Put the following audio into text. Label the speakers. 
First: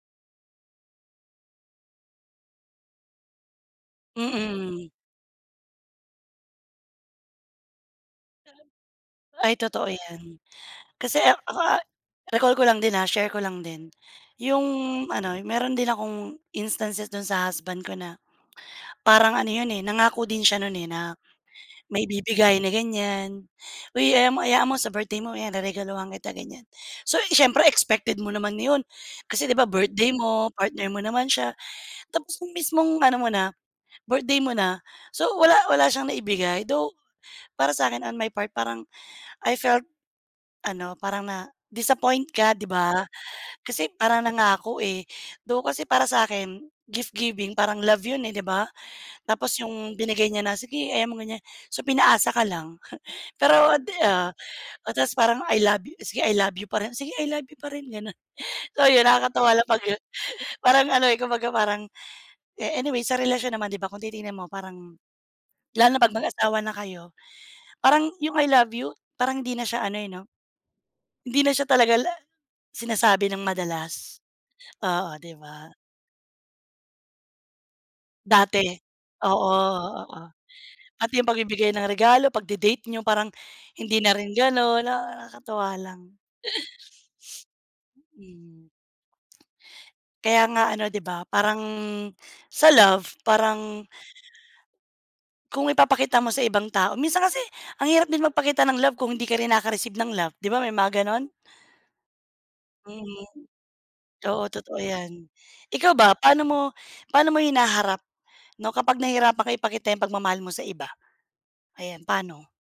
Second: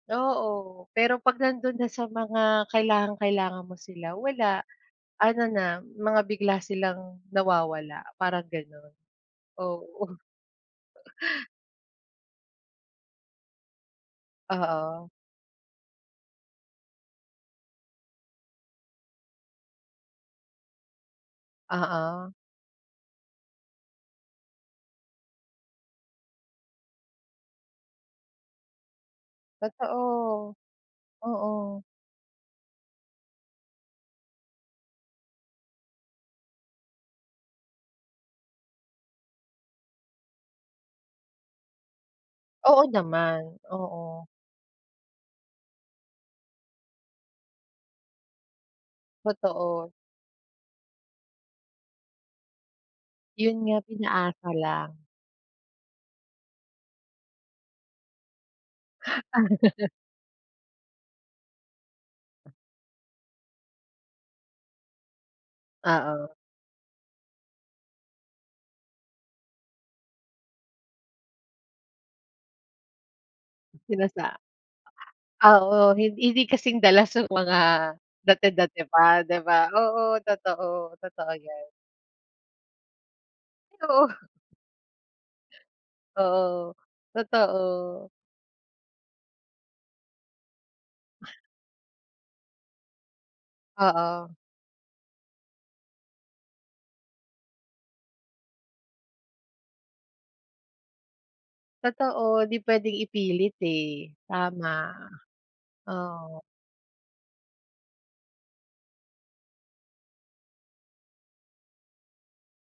Speaker 1: Oo, pero 'pag nandun na sa mga kailangang kailangan mo sila wala,
Speaker 2: Mm.
Speaker 1: ano na mga bigla silang nawawala parang gano'n,
Speaker 2: Ay totoo
Speaker 1: oo.
Speaker 2: 'yan. Kasi ak ako, ah, recall ko lang din ha, share ko lang din. 'Yong
Speaker 1: Oo.
Speaker 2: ano, meron din akong instances do'n sa husband ko na, parang ano 'yon eh nangako din siya no'n, eh, na may
Speaker 1: Oo.
Speaker 2: ibibigay na ganiyan "Uy alam mo, hayaan mo sa birthday mo ayan reregaluhan kita." Ganiyan. So, eh, siyempre expected mo naman 'yon, kasi 'di ba birthday mo,
Speaker 1: Totoo,
Speaker 2: partner mo naman siya,
Speaker 1: oo.
Speaker 2: tapos 'yong mismong ano mo na, birthday mo na, so wala wala siyang naibigay, though para sa akin on my part parang I felt ano, parang na disappoint ka 'di
Speaker 1: Oo
Speaker 2: ba,
Speaker 1: naman,
Speaker 2: kasi
Speaker 1: oo.
Speaker 2: parang nangako, eh, though kasi para sa akin gift-giving parang love 'yon eh, 'di ba. Tapos
Speaker 1: Totoo.
Speaker 2: 'yong binigay niya na, sige hayaan mo ganiyan, so pinaasa ka lang,
Speaker 1: 'Yun
Speaker 2: pero
Speaker 1: nga
Speaker 2: at the ah,
Speaker 1: pinaasa
Speaker 2: o
Speaker 1: lang.
Speaker 2: ta's parang I love you, sige I love you pa rin, sige I love you pa rin, gano'n. So 'yon nakakatawa lang 'pag, ah, parang ano eh kumbaga parang, eh, anyway sa relasyon naman 'di ba kung titingin mo parang, lalo na pag
Speaker 1: Oo.
Speaker 2: mag-asawa na kayo parang 'yung I love you, parang hindi na siya ano eh 'no, hindi na siya talaga la sinasabi nang madalas.
Speaker 1: Sinasa
Speaker 2: Oo, 'di ba.
Speaker 1: oo hin hindi kasing dalas nung mga
Speaker 2: Dati,
Speaker 1: dati-dati pa 'di
Speaker 2: oo,
Speaker 1: ba. Oo
Speaker 2: oo.
Speaker 1: totoo,
Speaker 2: Pati 'yong
Speaker 1: totoo 'yan.
Speaker 2: pagbibigay ng regalo, pagde-date n'yo, parang hindi
Speaker 1: Oo.
Speaker 2: na rin gano'n na nakakatuwa lang.
Speaker 1: Oo, totoo.
Speaker 2: Mm. Kaya nga ano 'di ba, parang sa love, parang
Speaker 1: Oo.
Speaker 2: Kung ipapakita mo sa ibang tao, minsan kasi ang hirap din magpakita ng love kung hindi ka rin nakaka-receive ng love, 'di ba may mga gano'n?
Speaker 1: Totoo, 'di puwedeng
Speaker 2: Mhm.
Speaker 1: ipilit eh,
Speaker 2: Oo
Speaker 1: tama,
Speaker 2: totoo 'yan. Ikaw ba,
Speaker 1: oo.
Speaker 2: paano mo paano mo hinaharap 'no kapag nahirapan ka ipakita 'yung pagmamahal mo sa iba, ayan paano?